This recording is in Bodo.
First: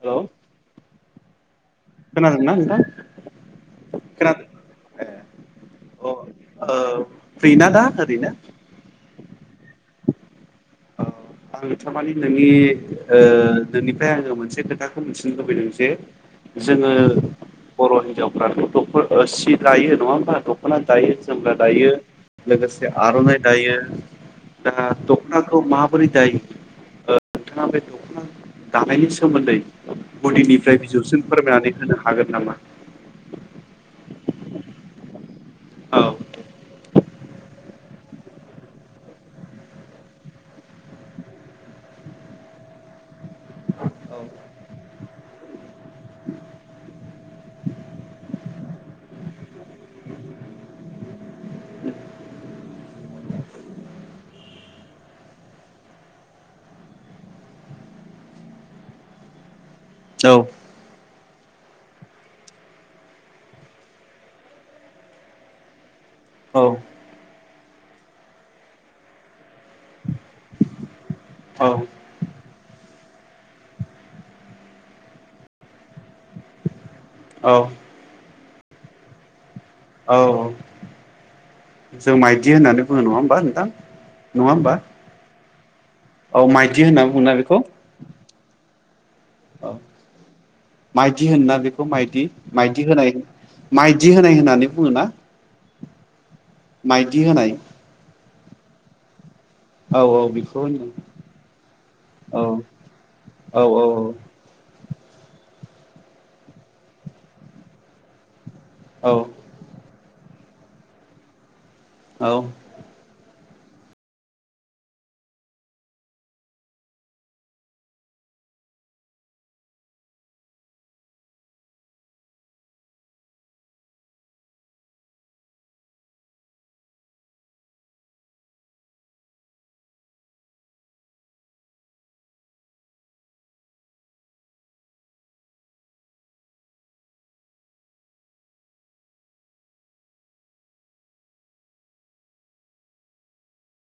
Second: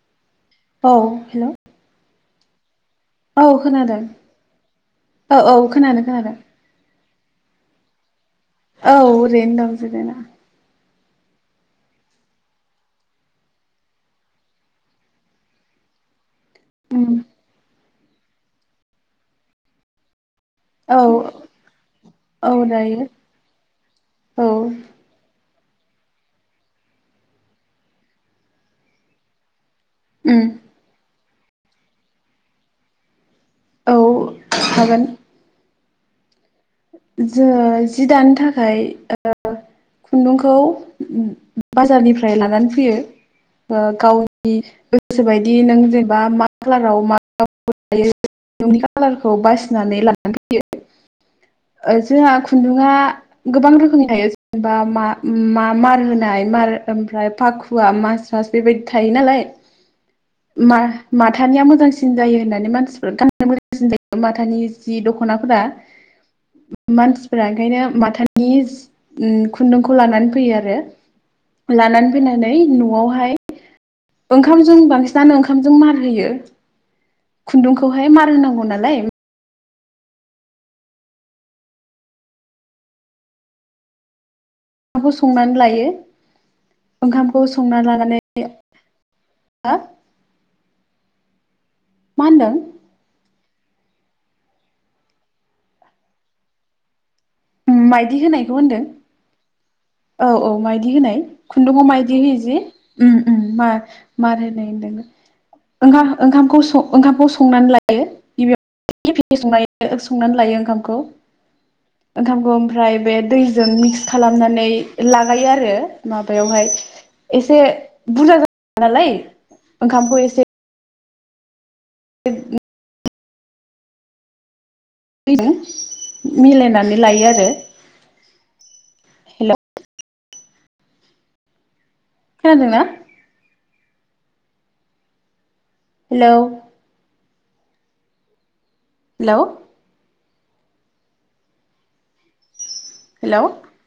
हेल' औ हेल' खोनादोंना नोंथां? औ खोनादों ए औ औ खोनादों खोनादों। फ्रि न दा ओरैनो? औ ओरैनो दं जिरायना। औ आं थारमाने नोंनि ओ नोंनिफ्राय आङो मोनसे खोथाखौ मिथिनो लुबैदों जे जोङो उम बर' हिनजावफ्राथ' दखना सि दायो नङा होमबा दख दख'ना औ दायो जोमग्रा दायो औ लोगोसे दायो आर'नाइ दायो। औ दा दख'ना खौ माबोरै दायो ओ नोंथाङा बे दख'ना दानायनि सोमोन्दै- उम गुदिनिफ्राय बिजौसिन फोरमायनानै होनो हागोन नामा? औ हागोन। औ जोङो जि दानो थाखाय ओ - खुन्दुंखौ बाजारनिफ्राय लानानै फैयो। ओ औ गावनि गोसो बायदि नों जेनेबा मा कलाराव मा नोंनि कालारखौ बासिनानै लानानै फैयो। ओ जोंहा खुन्दुंआ गोबां रोखोमनि थायो। जेनेबा मा मार होनाय मा ओमफ्राय फाखुवा मास्रास बेबायदि थायो नालाय औ म माथानिया मोजांसिन जायो होननानै मानसिफ्रा गानो मोजांसिन जायो माथानि जि दख'नाफोरा‌। औ फोरा ओंखायनो माथानि खुन्दुंखौ लानानै फैयो आरो। औ लानानै फैनानै न'आवहाय ओंखामजों बांसिनानो ओंखामजों मार होयो। औ खुन्दुंखौहाय मार होनांगौ नालाय। औ जों माइदि होननानै बुङो नङा होमबा नोंथां नङा होमबा। ओंखामखौ संनानै लायो औ माइदि होनना बुङोना ओंखामखौ बेखौ संनानै लानानै औ [inaudible] माइदि होना बेखौ माइदि होनदों माइदि होनाय। माइदि होनाय होननानै बुङोना माइदि होनाय। मायदि होनायखौ होनदों। औ। औ औ बेखौ होनो मायदि होनाय खुन्दुंआव मायदि होयो औ जि औ मार होनाय होनदों। ओंखाम ओंखामखौ संनानै लायो गिबियाव औ गेफे संनाय संनानै लायो ओंखामखौ औ ओंखामखौ आमफ्राय। जों मिक्स खालामनानै लागायो आरो माबायावहाय एसे बुरजा। नालाय ओंखामखौ एसे [inaudible] [unintelligible] मिलायनानै लायो आरो हेल'। खोनादोंना? हेलौ। हेल'। हेल'!